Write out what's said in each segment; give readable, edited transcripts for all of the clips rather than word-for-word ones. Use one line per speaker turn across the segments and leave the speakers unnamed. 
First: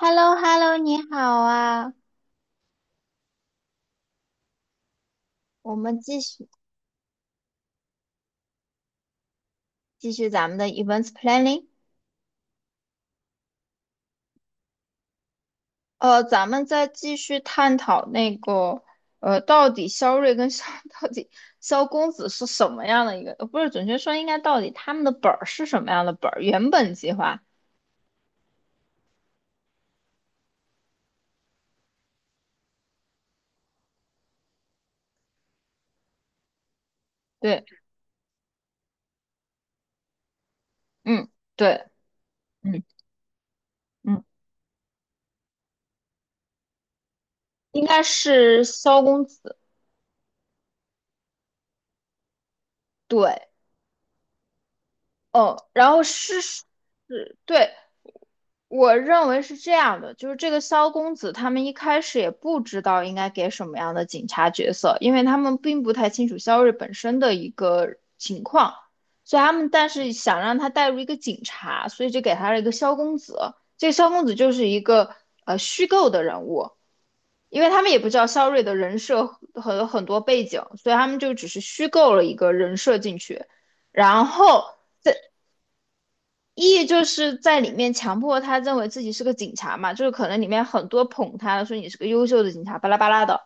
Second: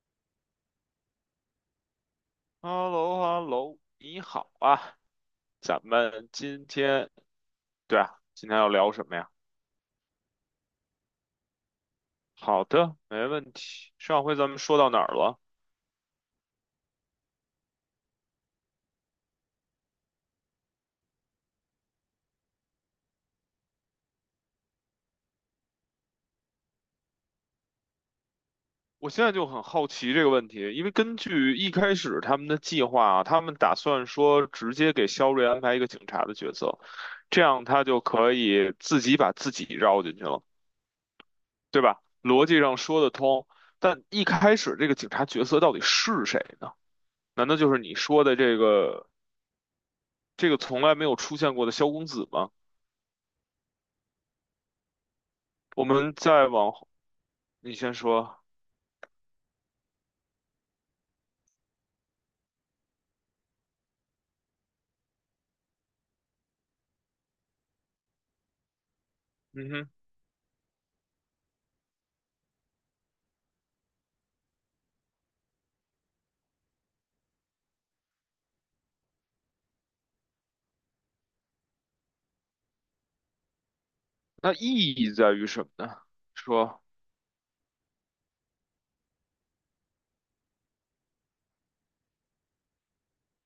h e l l o h e l l o 你好啊，
h e l l o h e l l o 你好啊，
我
咱
们继
们
续
今天，对啊，今天要聊什么呀？
咱们的 events planning。
好的，没问题。上回咱们说到哪儿了？
咱们再继续探讨那个，到底肖瑞跟肖 到底萧公子是什么样的一个，不是，准确说应该到底他们的本儿是什么样的本儿？原本计划，
我现在就很好奇这个问题，因为根据一开始他们的计划啊，他们打算说直接给肖瑞安排一个警察的角色，这
对。
样他就可以自己把自己绕进去了，
嗯。
对
对。
吧？逻辑上
嗯
说得通，但
嗯，
一开始这个警察角色到底是谁呢？难道就是
应
你
该
说的这
是萧
个？
公子。
这个从来没有出现过的萧公子吗？
对。哦，
我
然后
们
是
再
是，
往后，
对。
你先说，
我认为是这样的，就是这个萧公子他们一开始也不知道应该给什么样的警察角色，因为他们并不太清楚萧睿本身的一个情况，所以他们
嗯
但
哼，
是想让他带入一个警察，所以就给他了一个萧公子。这个萧公子就是一个虚构的人物，因为他们也不知道萧睿的人设和很多背景，所以他们就只是虚构了一个人设进去，然
那意
后
义在于什么呢？说，
E 就是在里面强迫他认为自己是个警察嘛，就是可能里面很多捧他的，说你是个优秀的警察，巴拉巴拉的。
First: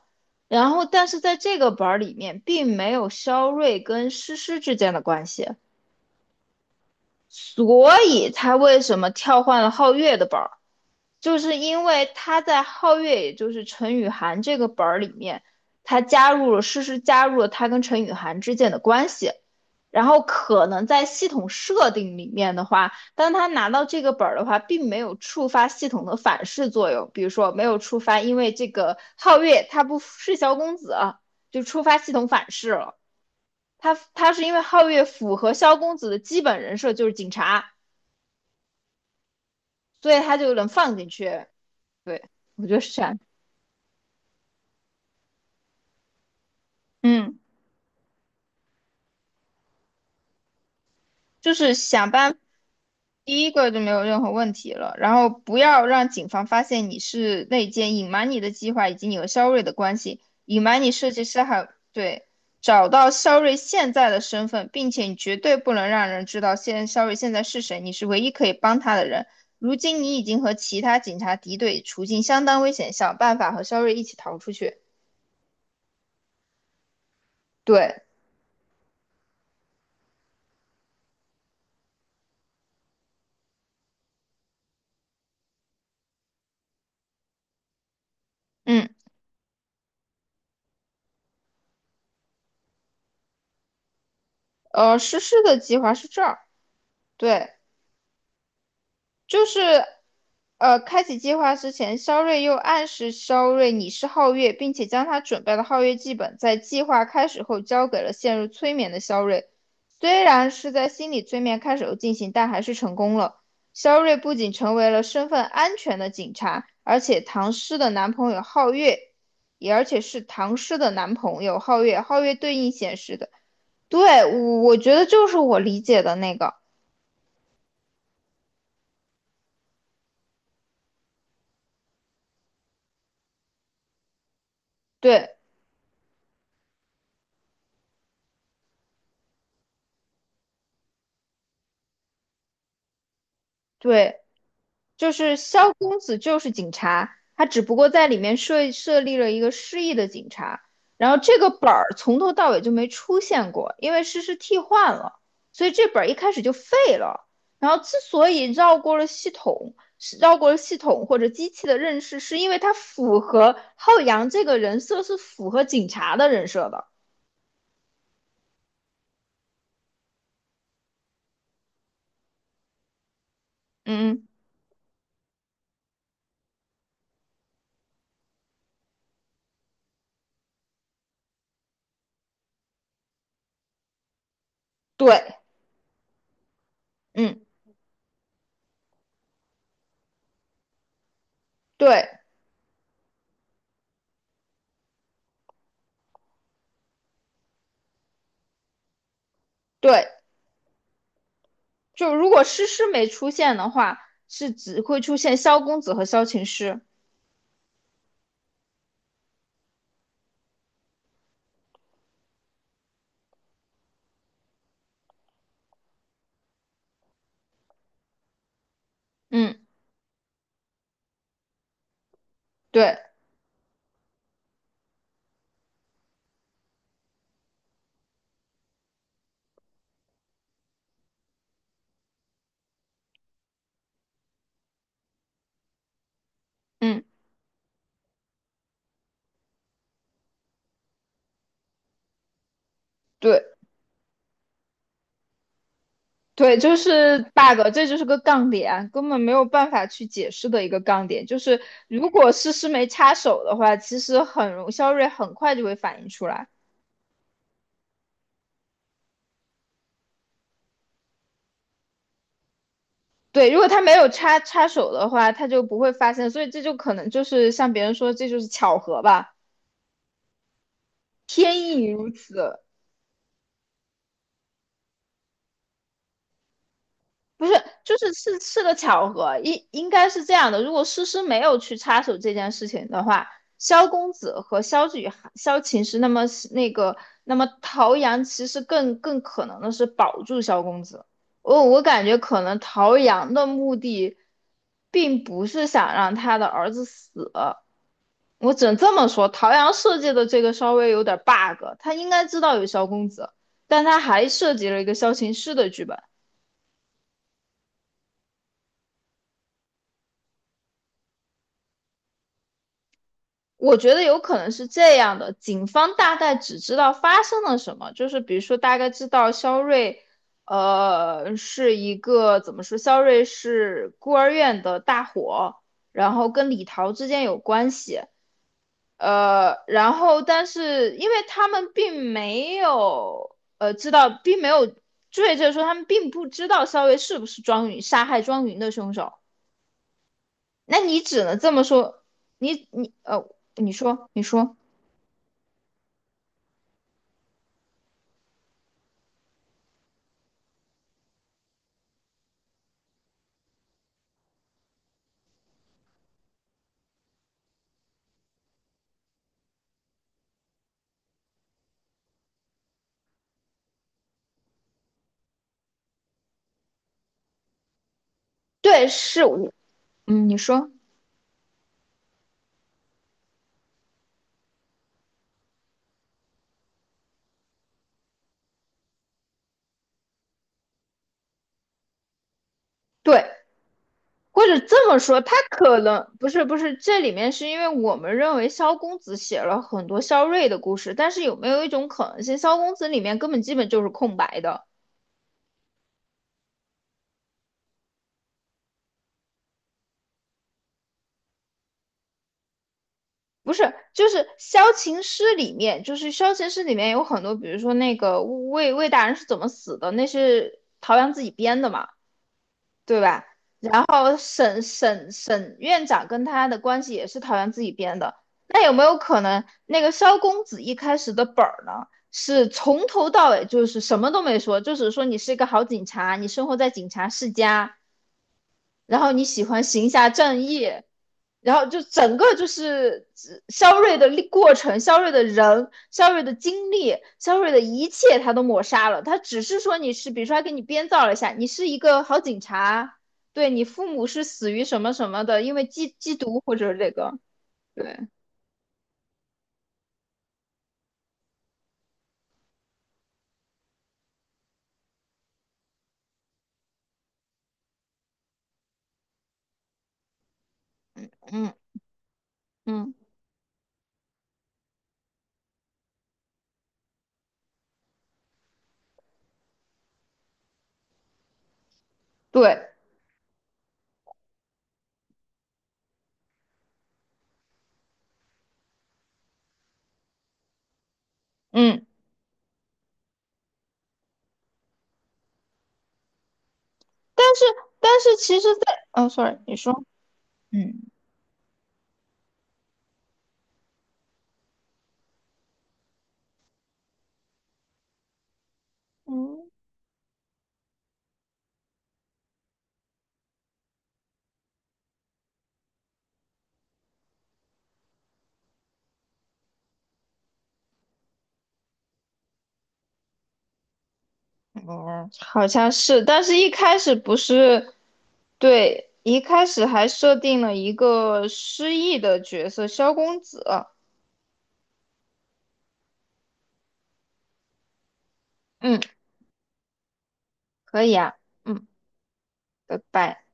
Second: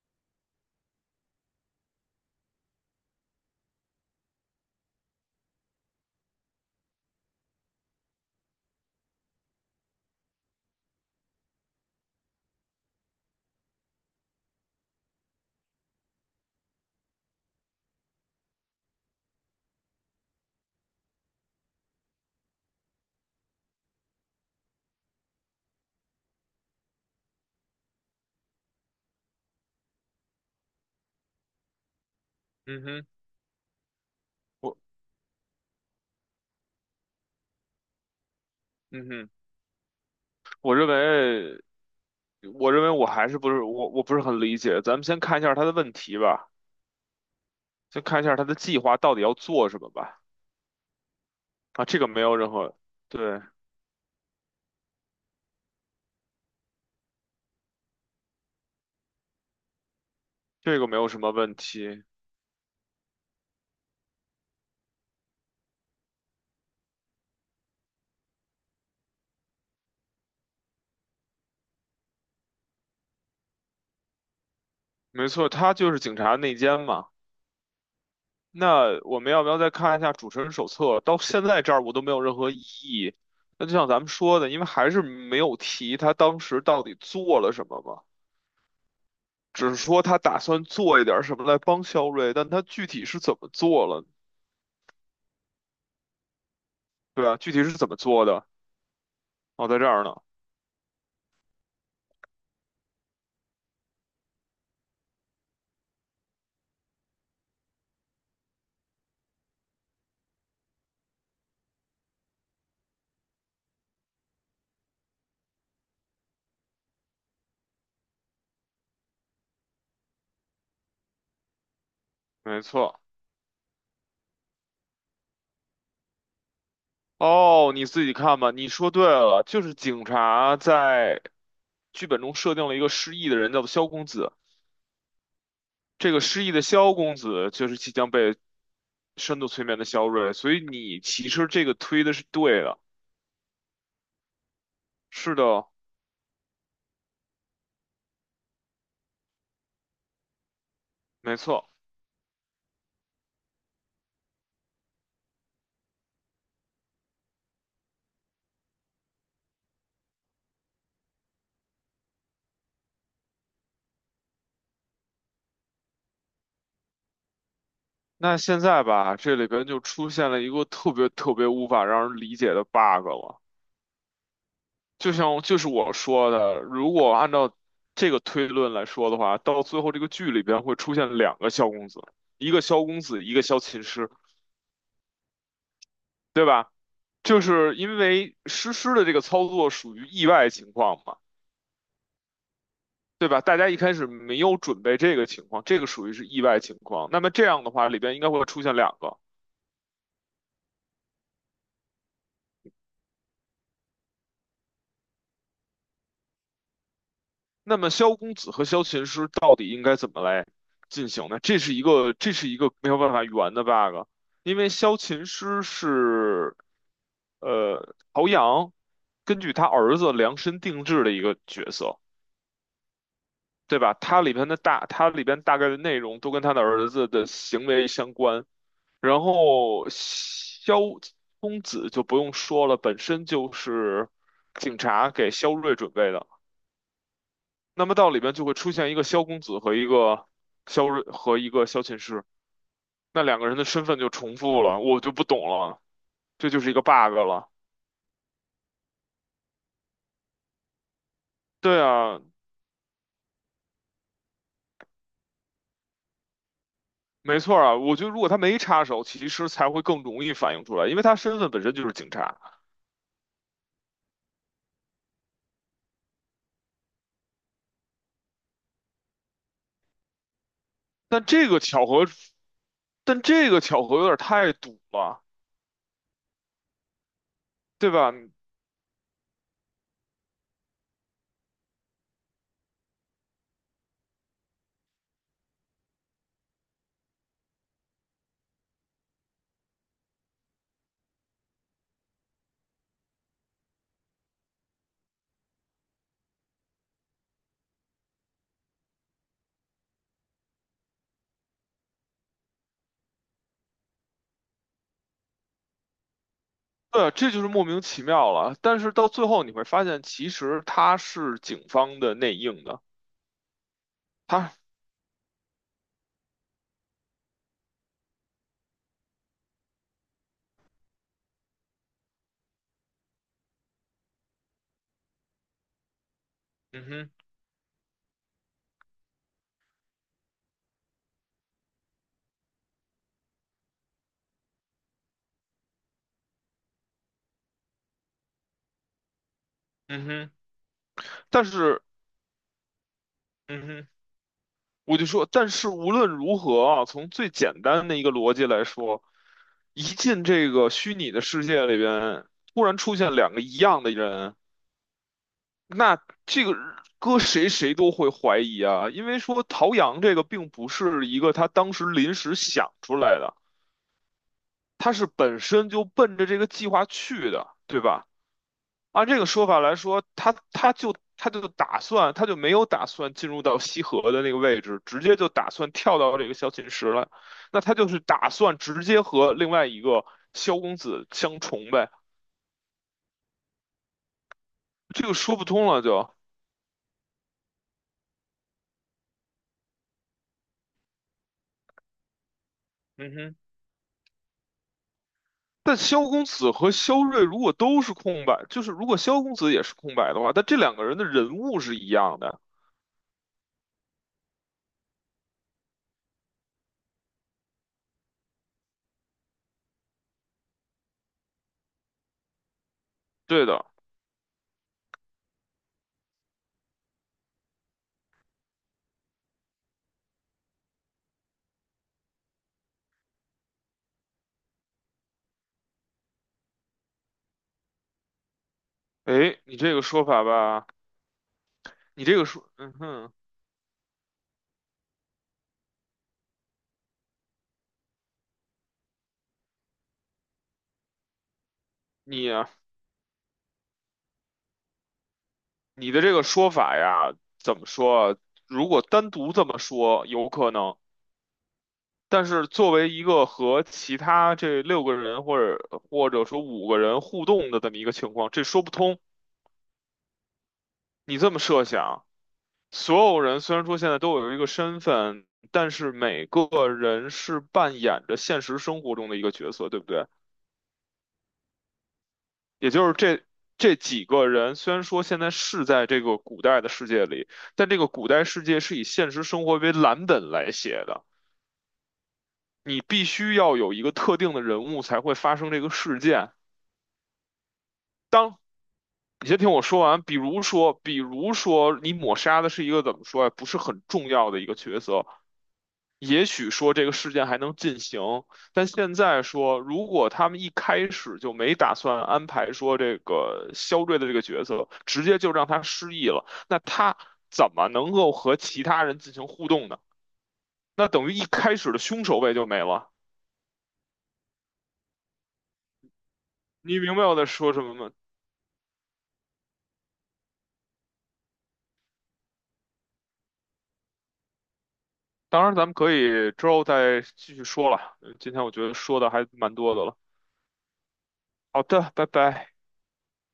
然后，但是在这个本儿里面，并没有肖瑞跟诗诗之间的关系，所以他为什么跳换了皓月的本儿？就是因为他在皓月，也就是陈雨涵这个本儿里面，他加入了诗诗加入了他跟陈雨涵之间的关系，然后可能在系统设定里面的话，当他拿到这个本儿的话，并没有触发系统的反噬作用，比如说没有触发，因为这个皓月他不是萧公子，就触发系统反噬
嗯
了。
哼，
他是因为
我，
皓月符合萧公子的基本人设就是警察，
嗯哼，
所以他就能
我认
放进去。
为，
对，我
我
觉得
认为
是这
我
样。
还是不是我，我不是很理解。咱们先看一下他的问题吧，
嗯。
先看一下他的计划到底要做什么吧。
就是
啊，这个
想
没
办
有
法
任何，对，
第一个就没有任何问题了，然后不要让警方发现你是内奸，隐瞒你的计划以及你和肖瑞的关系，隐
这
瞒
个
你
没有
设
什
计
么
师
问
还有
题，
对，找到肖瑞现在的身份，并且你绝对不能让人知道现肖瑞现在是谁，你是唯一可以帮他的人。如今你已经和其他警察敌对，处境相当危险，想办法和肖瑞一起逃出去。
没错，他就是警察内奸嘛。
对。
那我们要不要再看一下主持人手册？到现在这儿我都没有任何异议。那就像咱们说的，因为还是没有提他当时到底做了什么嘛，
嗯。
只是说他打算做一点儿什么来帮肖瑞，但他具体是怎么做了？
实施的计划是这儿，
对啊，具
对。
体是怎么做的？
就是
哦，在这儿呢，
开启计划之前，肖瑞又暗示肖瑞你是皓月，并且将他准备的皓月剧本在计划开始后交给了陷入催眠的肖瑞。虽然是在心理催眠开始后进行，但还是成功了。肖瑞不仅成为了身份安全的警察，而且唐诗的男朋友皓月，也而且是唐诗的男朋友皓月，皓月对
没
应显
错。
示的。对，我觉得就是我理解的那个，
哦，你自己看吧。你说对了，就是警察在剧本中设定了一个失忆的人，叫做肖公子。
对
这个失忆的萧公子就是即将被深度催眠的萧睿，所以你其实这个推的是对的，
对。就
是
是
的，
萧公子就是警察，他只不过在里面设立了一个失忆的警察，然后
没
这个
错。
本儿从头到尾就没出现过，因为诗诗替换了，所以这本儿一开始就废了。然后之所以绕过了系统，是绕过了系统或者机器的认识，是因为它符合浩洋这个人设是符合警察的人设的。
那现在吧，这里边就出现了一个特别特别无法让人理解的 bug 了。
嗯。
就像就是我说的，如果按照这个推论来说的话，到最后这个剧里边会出现两个萧公子，一个萧公子，一个萧琴师，
对。
对吧？
嗯。
就是因为诗诗的这个操作属于意外情况嘛。
对。
对吧？大家一开始没有准备这个情况，这个属于是意外情况。那么这样的话，里边应该会出现两个。
对，就如果诗诗没出现的话，是只会出现萧公子和萧晴师。
那么萧公子和萧琴师到底应该怎么来进行呢？这是一个，这是一个没有办法圆的 bug,因为萧琴师是陶阳根据
嗯。
他儿子量身定制的一个角色，
对。
对吧？他里边的大，他里边大概的内容都跟他的儿子的行为相关。然后萧公子就不用说了，本身就是警察给萧睿准备的。
嗯。
那么到里边就会出现一个萧公子和一个萧睿和一个萧琴师，那两
对。
个人的身份就重复了，我就不懂了，这
对，
就是一
就
个 bug
是
了。
bug，这就是个杠点，根本没有办法去解释的一个杠点。就是
对
如
啊，
果诗诗没插手的话，其实很容肖瑞很快就会反应出来。
没错啊，我觉得如果他没插手，其实才会更容易反映出来，因为他身份本身就是警察。
对，如果他没有插手的话，他就不会发现，所以这就可能就是像别人说，这就是巧合吧，
但这个
天意
巧合，
如此。
但这个巧合有点太堵了，
不是，
对
就是
吧？
是是个巧合，应该是这样的。如果诗诗没有去插手这件事情的话，萧公子和萧雨涵、萧琴诗，那么那个，那么陶阳其实更可能的是保住萧公子。我感觉可能陶阳的目的，并不是想让他的儿子死。我只能这么说，陶阳设计的这个稍微有点 bug，他应该知道有萧公子，但他还设计了一个萧琴诗的剧本。
对啊，这就是莫名其妙了。但是到最后你会发现，其实他是警方的内应的。
我觉得有可能
他，
是这样的，警方大概只知道发生了什么，就是比如说大概知道肖瑞，是一个怎么说，肖瑞是孤儿院的大火，然后跟李
嗯
桃之
哼，
间有关系，然后但是因为他们并没有，知道并没有追着说他们并不知道肖瑞是不是庄云杀害庄云的凶手，
嗯哼，
那你只能
但
这么
是，
说，你你呃，
嗯
你
哼，
说你说。
我就说，但是无论如何啊，从最简单的一个逻辑来说，一进这个虚拟的世界里边，突然出现两个一样的人，那这个搁谁谁都会怀疑啊，因为说陶阳这个并不是一个他当时临时想出来的。他是本身就奔着这个计划去的，对吧？
对，
按这
是。
个说法来说，
嗯，你说
他就没有打算进入到西河的那个位置，直接就打算跳到这个萧琴石了。那他就是打算直接和另外一个萧公子相重呗，
对，或者这么
这个
说，他
说不通
可
了
能
就。
不是，这里面是因为我们认为萧公子写了很多萧睿的故事，但是有没有一种可能性，萧公子里
嗯
面根
哼。
本基本就是空白的？
但萧公子和萧睿如果都是空白，就是如果萧公子也是空白的话，但这两个人的人物是一样的。
不是，就是萧琴诗》里面，就是萧琴诗》里面有很多，比如说那个魏大人是怎么死的，那是陶阳自己编的嘛？对吧？
对的，
然后沈院长跟他的关系也是陶园自己编的。那有没有可能，那个萧公子一开始的本儿呢，是从头到尾就是什么都没说，就只说你是一个好警察，你生活在警察世家，然后你
哎，
喜
你
欢
这个
行
说
侠
法
仗义，
吧，
然后就
你
整
这个
个就
说，嗯
是
哼。
肖瑞的过程、肖瑞的人、肖瑞的经历、肖瑞的一切，他都抹杀了。他只是说你是，比如说他给你编造了一下，你是一个好警
你
察，对你父母是死于什么什么的，因为
你的这
缉
个
毒
说
或者
法
这
呀，
个，
怎么
对。
说啊？如果单独这么说，有可能。但是作为一个和其他这六个人或者或者说五个人互动的这么一个情况，这说不通。你这么
嗯
设想，
嗯。
所有人虽然说现在都有一个身份，但是每个人是扮演着现实生活中的一个角色，对不对？
对。
也就是这几个人,虽然说现在是在这个古代的世界里，但这个古代世界是以现实生活为蓝本来写的。
嗯。
你必须要有一个特定的人物才会发生这个事件。
但是但是
当
其实在，哦
你
，sorry，
先听
你
我说
说，
完，比如说，
嗯
比如说你抹杀的是一个怎么说呀、啊不是很重要的一个角色，也许说这个事件还能进行，但现在
嗯。
说，如果他们一开始就没打算安排说这个肖瑞的这个角色，直接就让他失忆了，那他怎么能够和其他人进行互动呢？那等于一开始的凶手位就没了。
哦，好像是，但是一开
你
始
明白
不
我在说什
是，
么吗？
对，一开始还设定了一个失忆的角色萧公子。
当然，咱们可以之后再继续说了。今天我觉得
嗯，
说的还蛮多的了。
可以啊。
好
嗯，
的，拜拜。
拜拜。